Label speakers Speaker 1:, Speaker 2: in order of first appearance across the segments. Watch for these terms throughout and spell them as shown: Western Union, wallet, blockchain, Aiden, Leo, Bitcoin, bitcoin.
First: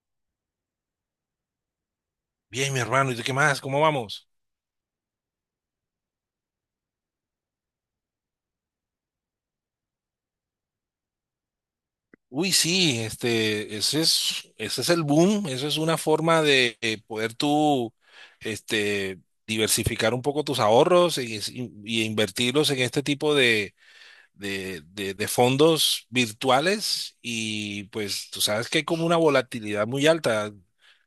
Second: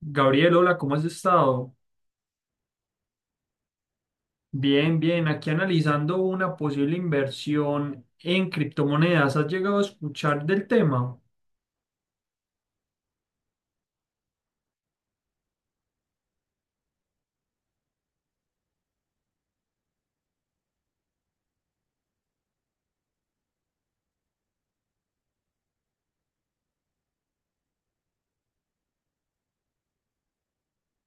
Speaker 1: Gabriel, hola, ¿cómo has estado?
Speaker 2: Bien, mi hermano, ¿y tú qué más? ¿Cómo vamos?
Speaker 1: Bien, bien, aquí analizando una posible inversión en criptomonedas. ¿Has llegado a escuchar del tema?
Speaker 2: Uy, sí, ese es el boom. Eso es una forma de poder tú, este, diversificar un poco tus ahorros y invertirlos en este tipo de fondos virtuales, y pues tú sabes que hay como una volatilidad muy alta,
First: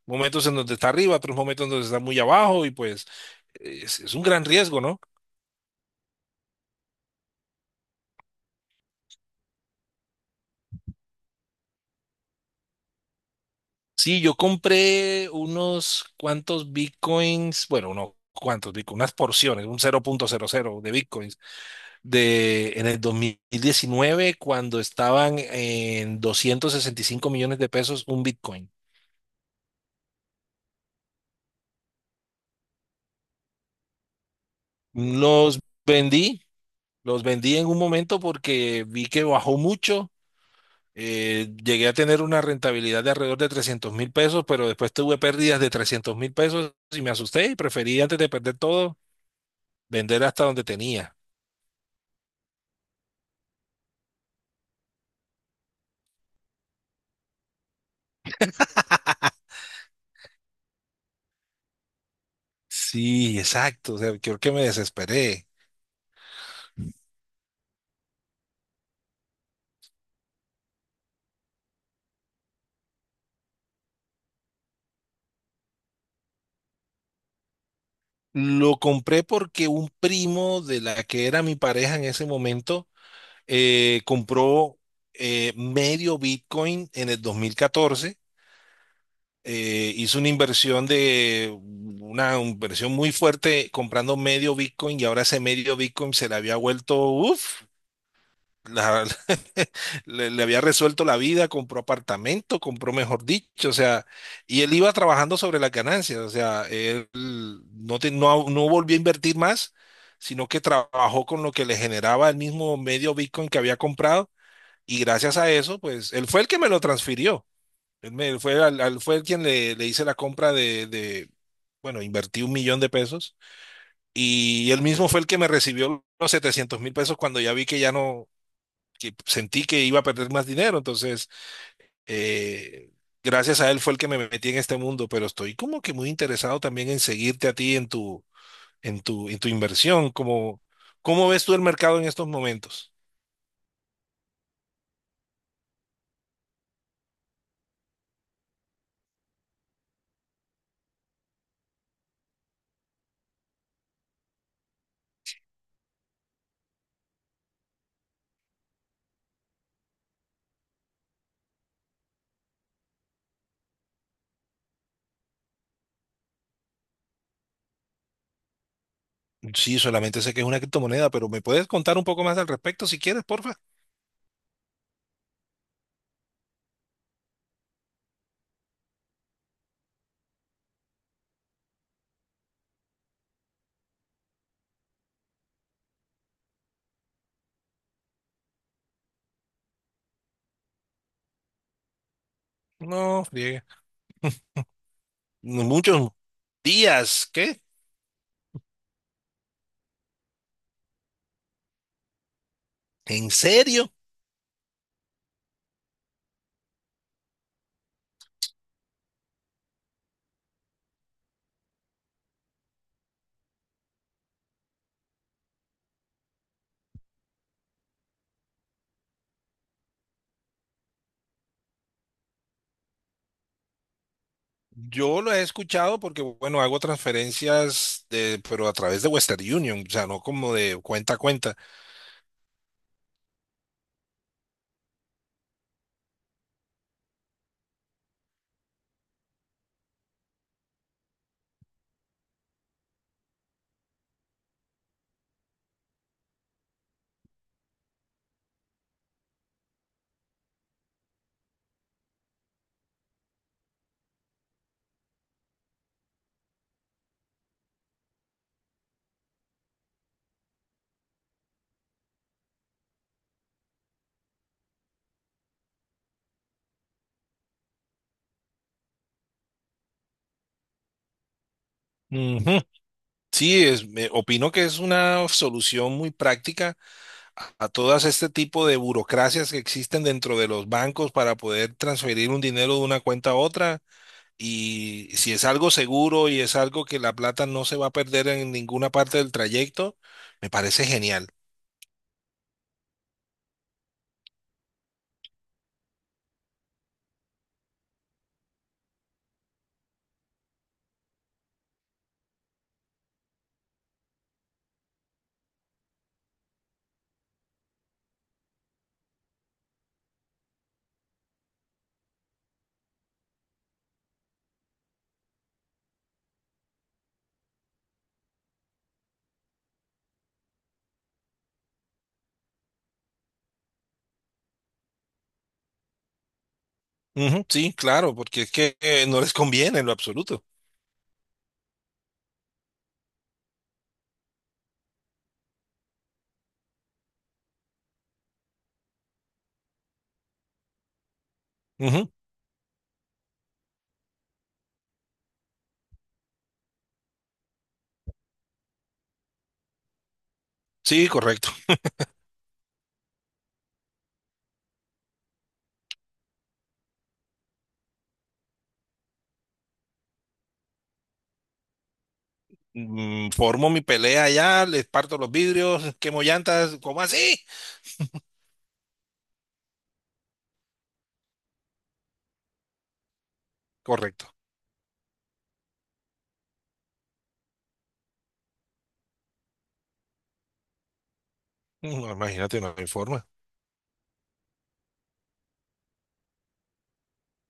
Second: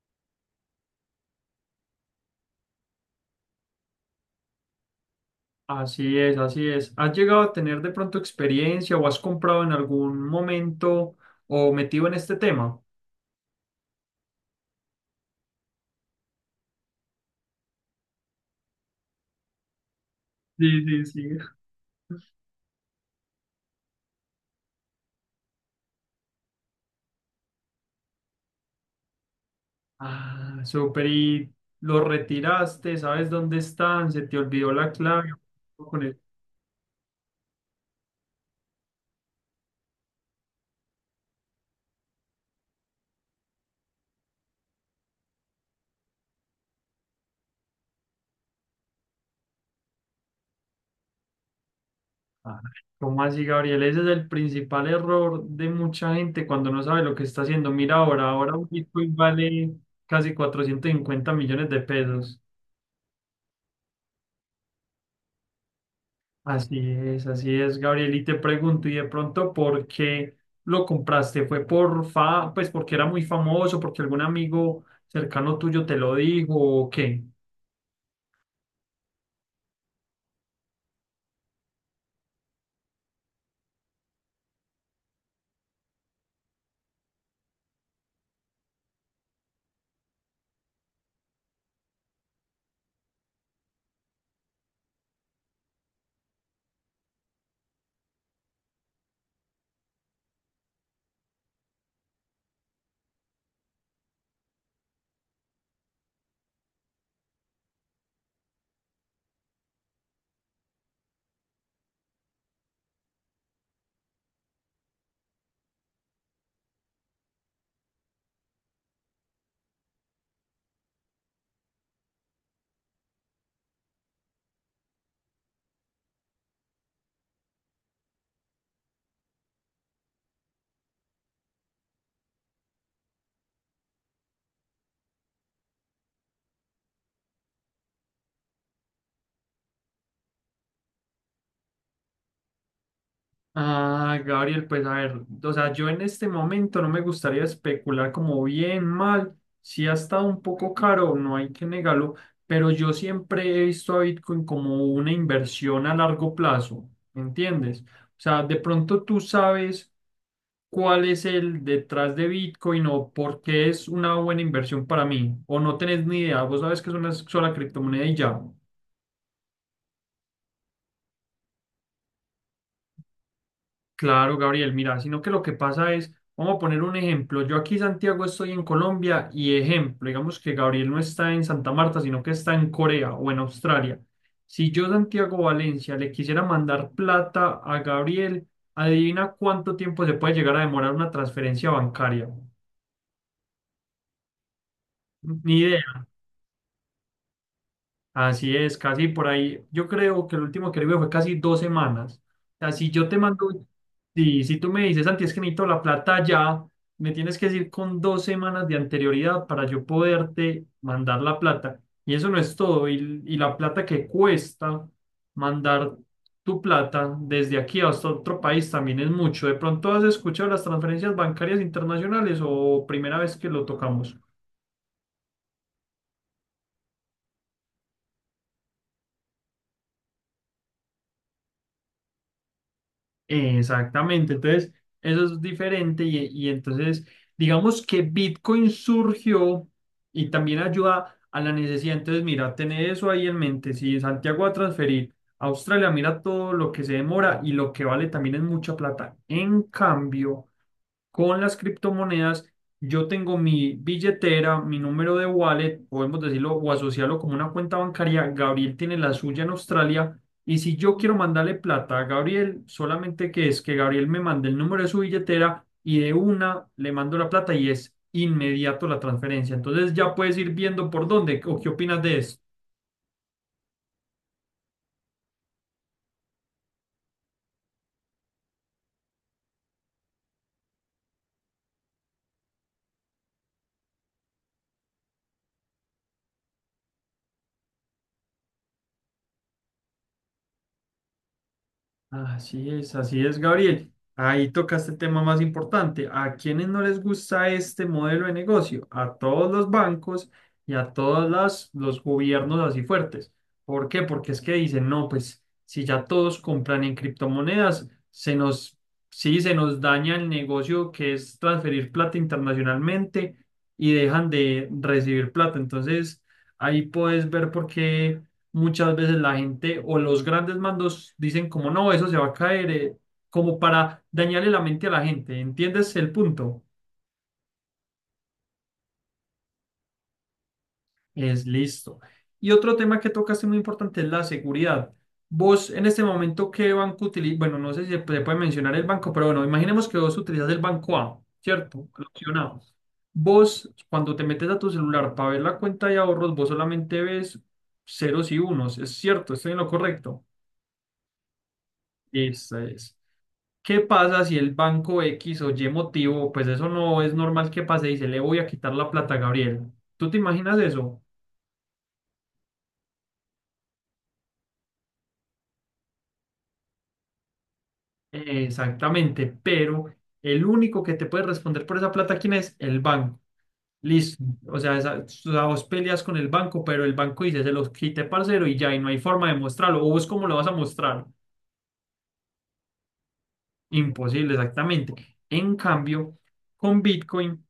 Speaker 2: momentos en donde está arriba, otros momentos en donde está muy abajo, y pues es un gran riesgo, ¿no?
Speaker 1: Así es, así es. ¿Has llegado a tener de pronto experiencia o has comprado en algún momento o metido en este tema?
Speaker 2: Sí, yo compré unos cuantos bitcoins. Bueno, no cuantos bitcoins, unas porciones, un cero cero punto cero cero
Speaker 1: Sí,
Speaker 2: de
Speaker 1: sí,
Speaker 2: bitcoins
Speaker 1: sí.
Speaker 2: de en el 2019, cuando estaban en 265 millones de pesos un bitcoin.
Speaker 1: Ah, súper. ¿Y lo retiraste? ¿Sabes dónde están? ¿Se te olvidó la clave?
Speaker 2: Los vendí, los vendí en un momento porque vi que bajó mucho. Llegué a tener una rentabilidad de alrededor de 300.000 pesos, pero después tuve pérdidas de 300.000 pesos, y me asusté y preferí, antes de perder todo, vender hasta donde tenía.
Speaker 1: Ah, ¿cómo así, Gabriel? Ese es el principal error de mucha gente cuando no sabe lo que está haciendo. Mira ahora, ahora un Bitcoin vale casi 450 millones de pesos.
Speaker 2: Sí, exacto. O sea, creo que me desesperé.
Speaker 1: Así es, Gabriel. Y te pregunto, ¿y de pronto por qué lo compraste? ¿Fue por fa, pues porque era muy famoso, porque algún amigo cercano tuyo te lo dijo o qué?
Speaker 2: Lo compré porque un primo de la que era mi pareja en ese momento compró medio Bitcoin en el 2014. Hizo una inversión de una inversión muy fuerte, comprando medio Bitcoin, y ahora ese medio Bitcoin se le había vuelto, uff. la- le había resuelto la vida. Compró apartamento, compró, mejor dicho, o sea, y él iba trabajando sobre las ganancias. O sea, él no, no, no volvió a invertir más, sino que trabajó con lo que le generaba el mismo medio Bitcoin que había comprado, y gracias a eso, pues, él fue el que me lo transfirió, él, me, él fue, al, al- fue el quien le hice la compra bueno, invertí un millón de pesos. Y él mismo fue el que me recibió los 700.000 pesos cuando ya vi que ya no, que sentí que iba a perder más dinero. Entonces, eh, gracias a él fue el que me metí en este mundo. Pero estoy como que muy interesado también en seguirte a ti en tu, inversión. Como, ¿cómo ves tú el mercado en estos momentos?
Speaker 1: Ah, Gabriel, pues a ver, o sea, yo en este momento no me gustaría especular como bien, mal, si ha estado un poco caro, no hay que negarlo, pero yo siempre he visto a Bitcoin como una inversión a largo plazo, ¿me entiendes? O sea, de pronto tú sabes cuál es el detrás de Bitcoin o por qué es una buena inversión para mí, o no tenés ni idea, vos sabes que es una sola criptomoneda y ya.
Speaker 2: Sí, solamente sé que es una criptomoneda, pero ¿me puedes contar un poco más al respecto si quieres, porfa?
Speaker 1: Claro, Gabriel, mira, sino que lo que pasa es, vamos a poner un ejemplo, yo aquí Santiago estoy en Colombia y ejemplo, digamos que Gabriel no está en Santa Marta, sino que está en Corea o en Australia. Si yo Santiago Valencia le quisiera mandar plata a Gabriel, adivina cuánto tiempo se puede llegar a demorar una transferencia bancaria.
Speaker 2: No, friegue.
Speaker 1: Ni
Speaker 2: Muchos días, ¿qué?
Speaker 1: Así es, casi por ahí. Yo creo que el último que le vi fue casi 2 semanas. O sea, si yo te
Speaker 2: ¿En
Speaker 1: mando,
Speaker 2: serio?
Speaker 1: si tú me dices, Santi, es que necesito la plata ya, me tienes que decir con 2 semanas de anterioridad para yo poderte mandar la plata. Y eso no es todo. Y la plata que cuesta mandar tu plata desde aquí hasta otro país también es mucho. ¿De pronto has escuchado las transferencias bancarias internacionales o primera vez que lo tocamos?
Speaker 2: Yo lo he escuchado porque, bueno, hago transferencias de, pero a través de Western Union, o sea, no como de cuenta a cuenta.
Speaker 1: Exactamente, entonces eso es diferente y entonces digamos que Bitcoin surgió y también ayuda a la necesidad, entonces mira, tener eso ahí en mente, si Santiago va a transferir a Australia, mira todo lo que se demora y lo que vale también es mucha plata. En cambio, con las criptomonedas, yo tengo mi billetera, mi número de wallet, podemos decirlo o asociarlo como una cuenta bancaria. Gabriel tiene la suya en Australia. Y si yo quiero mandarle plata a Gabriel, solamente que es que Gabriel me mande el número de su billetera y de una le mando la plata y es inmediato la transferencia. Entonces ya puedes ir viendo por dónde o qué opinas de
Speaker 2: Ujú.
Speaker 1: esto.
Speaker 2: Sí, opino que es una solución muy práctica a todas este tipo de burocracias que existen dentro de los bancos para poder transferir un dinero de una cuenta a otra. Y si es algo seguro y es algo que la plata no se va a perder en ninguna parte del trayecto, me parece genial.
Speaker 1: Así es, Gabriel. Ahí tocaste el tema más importante. ¿A quiénes no les gusta este modelo de negocio? A todos los bancos y a todos los gobiernos así fuertes. ¿Por qué? Porque es que dicen, no, pues si ya todos compran en criptomonedas, se nos, sí, se nos daña el negocio que es transferir plata internacionalmente y dejan de recibir plata. Entonces, ahí puedes ver por qué muchas veces la gente o los grandes mandos dicen como no, eso se va a caer, como para dañarle la mente a la gente. ¿Entiendes el punto?
Speaker 2: Ujú, sí, claro, porque es que no les conviene en lo absoluto.
Speaker 1: Es listo. Y otro tema que tocaste muy importante es la seguridad. Vos en este momento, ¿qué banco utilizas? Bueno, no sé si se puede mencionar el banco, pero bueno, imaginemos que vos utilizas el banco A, ¿cierto? La
Speaker 2: Ujú,
Speaker 1: opción A. Vos, cuando te metes a tu celular para ver la cuenta de ahorros, vos solamente ves ceros y unos. Es cierto, estoy en lo correcto.
Speaker 2: sí, correcto.
Speaker 1: Esa es. ¿Qué pasa si el banco X o Y motivo, pues eso no es normal que pase, dice, le voy a quitar la plata a Gabriel? ¿Tú te imaginas eso?
Speaker 2: Formo mi pelea allá, les parto los vidrios, quemo llantas, ¿cómo así?
Speaker 1: Exactamente, pero el único que te puede responder por esa plata, ¿quién es? El banco. Listo.
Speaker 2: Correcto.
Speaker 1: O sea, esa, o sea, vos peleas con el banco, pero el banco dice, se los quité, parcero, y ya, y no hay forma de mostrarlo. ¿O vos cómo lo vas a mostrar?
Speaker 2: No, imagínate, no hay forma.
Speaker 1: Imposible, exactamente. En cambio, con Bitcoin.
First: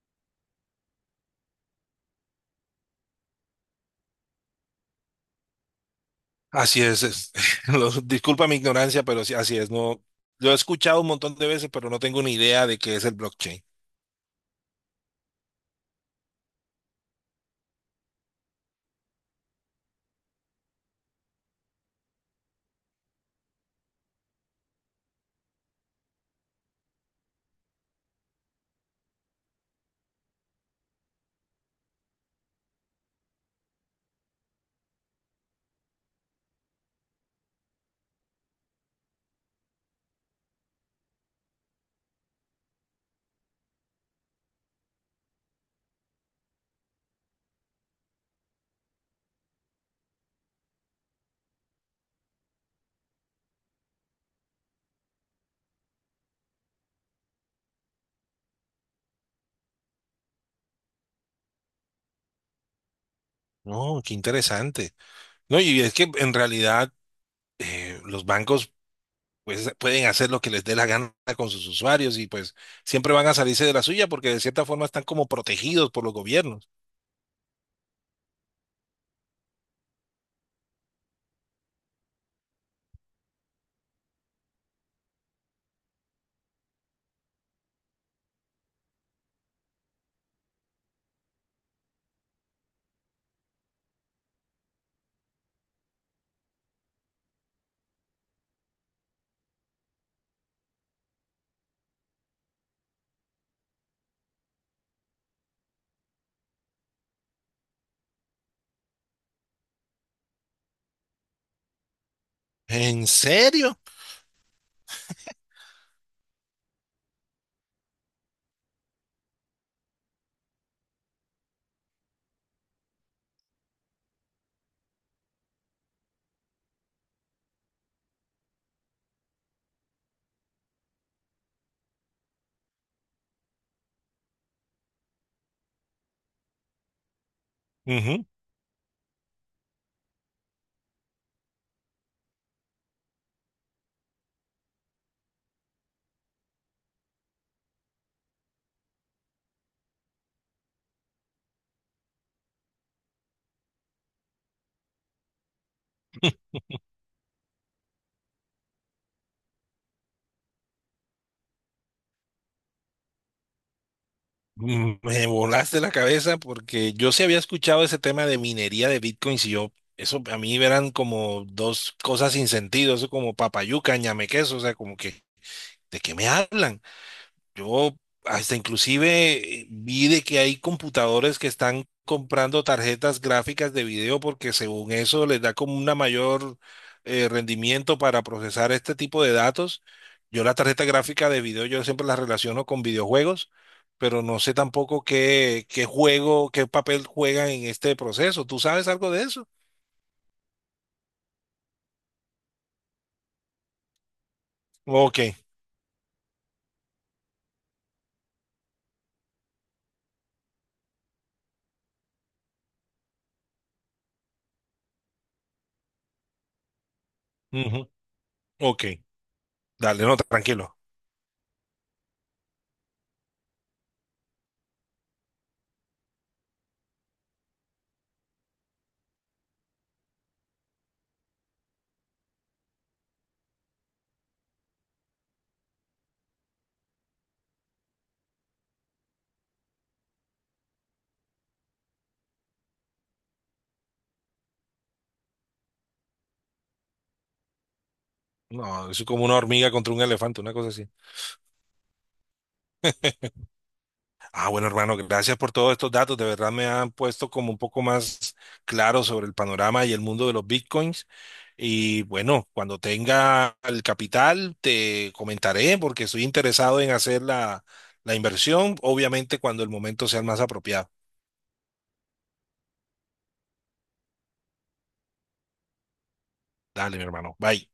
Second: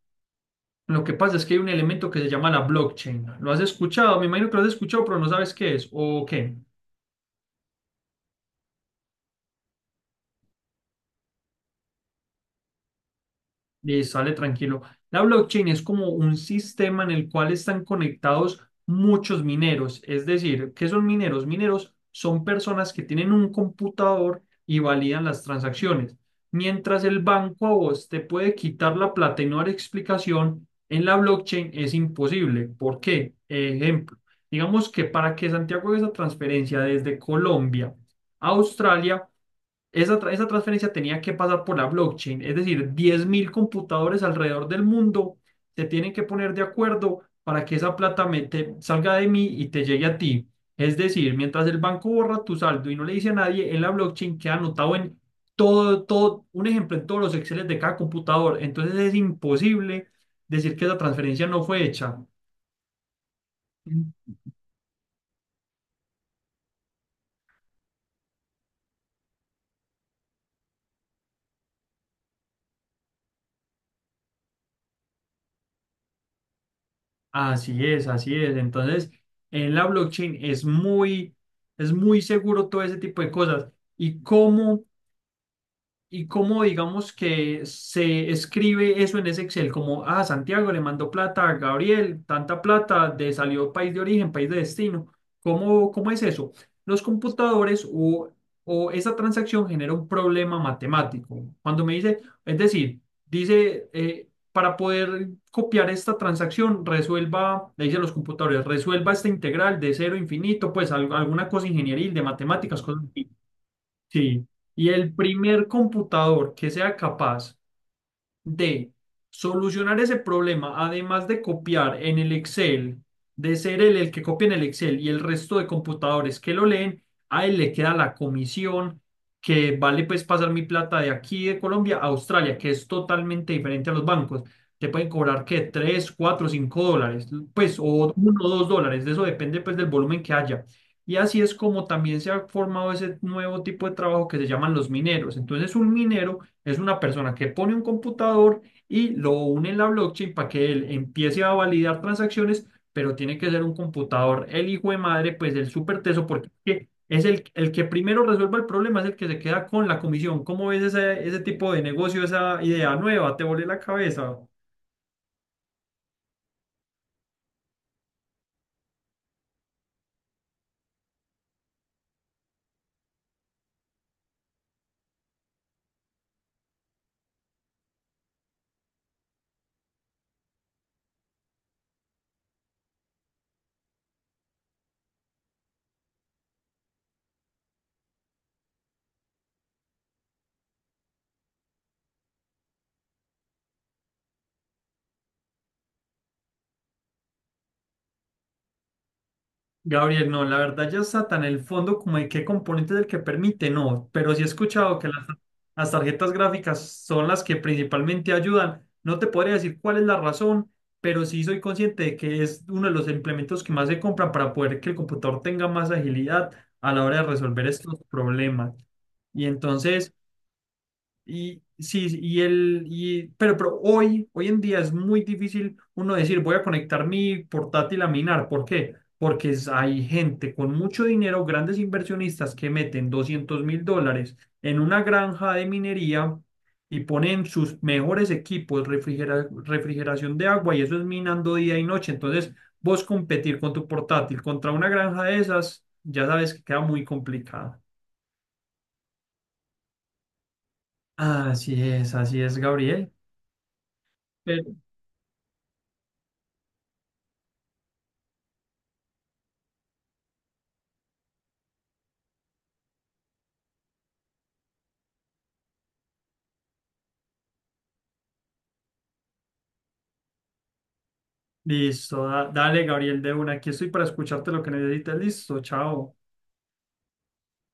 Speaker 1: Lo que pasa es que hay un elemento que se llama la blockchain. ¿Lo has escuchado? Me imagino que lo has escuchado, pero no sabes qué es. ¿O qué?
Speaker 2: Así es, disculpa mi ignorancia, pero sí, así es, no, lo he escuchado un montón de veces, pero no tengo ni idea de qué es el blockchain.
Speaker 1: Y sale tranquilo. La blockchain es como un sistema en el cual están conectados muchos mineros. Es decir, ¿qué son mineros? Mineros son personas que tienen un computador y validan las transacciones. Mientras el banco a vos te puede quitar la plata y no dar explicación, en la blockchain es imposible. ¿Por qué? Ejemplo, digamos que para que Santiago haga esa transferencia desde Colombia a Australia, esa transferencia tenía que pasar por la blockchain, es decir, 10,000 computadores alrededor del mundo se tienen que poner de acuerdo para que esa plata salga de mí y te llegue a ti. Es decir, mientras el banco borra tu saldo y no le dice a nadie, en la blockchain queda anotado en todo, todo, un ejemplo en todos los Exceles de cada computador. Entonces es imposible decir que esa transferencia no fue hecha.
Speaker 2: No, qué interesante. No, y es que en realidad los bancos pues, pueden hacer lo que les dé la gana con sus usuarios, y pues siempre van a salirse de la suya porque de cierta forma están como protegidos por los gobiernos.
Speaker 1: Así es, así es. Entonces, en la blockchain es muy seguro todo ese tipo de cosas. ¿Y cómo? ¿Y cómo digamos que se escribe eso en ese Excel? Como, ah, Santiago le mandó plata a Gabriel, tanta plata, de salió país de origen, país de destino. ¿Cómo, cómo es eso? Los computadores o esa transacción genera un problema matemático. Cuando me dice, es decir, dice, para poder copiar esta transacción, resuelva, le dice a los computadores, resuelva esta integral de cero a infinito, pues alguna cosa ingenieril de matemáticas, cosas.
Speaker 2: ¿En serio?
Speaker 1: Sí, y el primer computador que sea capaz de solucionar ese problema, además de copiar en el Excel, de ser él el que copia en el Excel y el resto de computadores que lo leen, a él le queda la comisión que vale pues pasar mi plata de aquí de Colombia a Australia, que es totalmente diferente a los bancos. Te pueden cobrar que 3 4 5 dólares, pues o uno o $2, de eso depende pues del volumen que haya. Y así es como también se ha formado ese nuevo tipo de trabajo que se llaman los mineros. Entonces un minero es una persona que pone un computador y lo une en la blockchain para que él empiece a validar transacciones, pero tiene que ser un computador, el hijo de madre, pues el súper teso, porque es que es el que primero resuelva el problema, es el que se queda con la comisión. ¿Cómo ves ese tipo de negocio, esa idea nueva? ¿Te volé la cabeza?
Speaker 2: Me volaste la cabeza, porque yo sí había escuchado ese tema de minería de bitcoins y yo, eso a mí eran como dos cosas sin sentido. Eso como papayuca, ñame queso, o sea, como que, ¿de qué me hablan? Yo hasta inclusive vi de que hay computadores que están comprando tarjetas gráficas de video, porque según eso les da como una mayor rendimiento para procesar este tipo de datos. Yo la tarjeta gráfica de video yo siempre la relaciono con videojuegos, pero no sé tampoco qué juego, qué papel juegan en este proceso. ¿Tú sabes algo de eso?
Speaker 1: Gabriel, no, la verdad ya está tan en el fondo como de qué componente es el que permite, no, pero sí he escuchado que
Speaker 2: Ok,
Speaker 1: las tarjetas gráficas son las que principalmente ayudan. No te podría decir cuál es la razón, pero sí soy consciente de que es uno de los implementos que más se compran para poder que el computador tenga más agilidad a la hora de resolver
Speaker 2: ujú,
Speaker 1: estos problemas.
Speaker 2: ok.
Speaker 1: Y
Speaker 2: Dale,
Speaker 1: entonces...
Speaker 2: no, tranquilo.
Speaker 1: Y sí, pero hoy en día es muy difícil uno decir voy a conectar mi portátil a minar. ¿Por qué? Porque es- hay gente con mucho dinero, grandes inversionistas que meten $200,000 en una granja de minería y ponen sus mejores equipos, refrigeración de agua y eso es minando día y noche. Entonces, vos competir con tu portátil contra una granja de esas, ya sabes que queda muy complicado.
Speaker 2: No, es como una hormiga contra un elefante, una cosa así.
Speaker 1: Así es, Gabriel.
Speaker 2: Ah, bueno, hermano, gracias por todos estos datos. De verdad me han puesto como un poco más claro sobre el panorama y el mundo de los bitcoins. Y bueno, cuando tenga el capital, te comentaré porque estoy interesado en hacer la inversión, obviamente cuando el momento sea el más apropiado.
Speaker 1: Listo, dale, Gabriel, de una. Aquí estoy para escucharte lo que necesites. Listo, chao.
Speaker 2: Dale, mi hermano. Bye.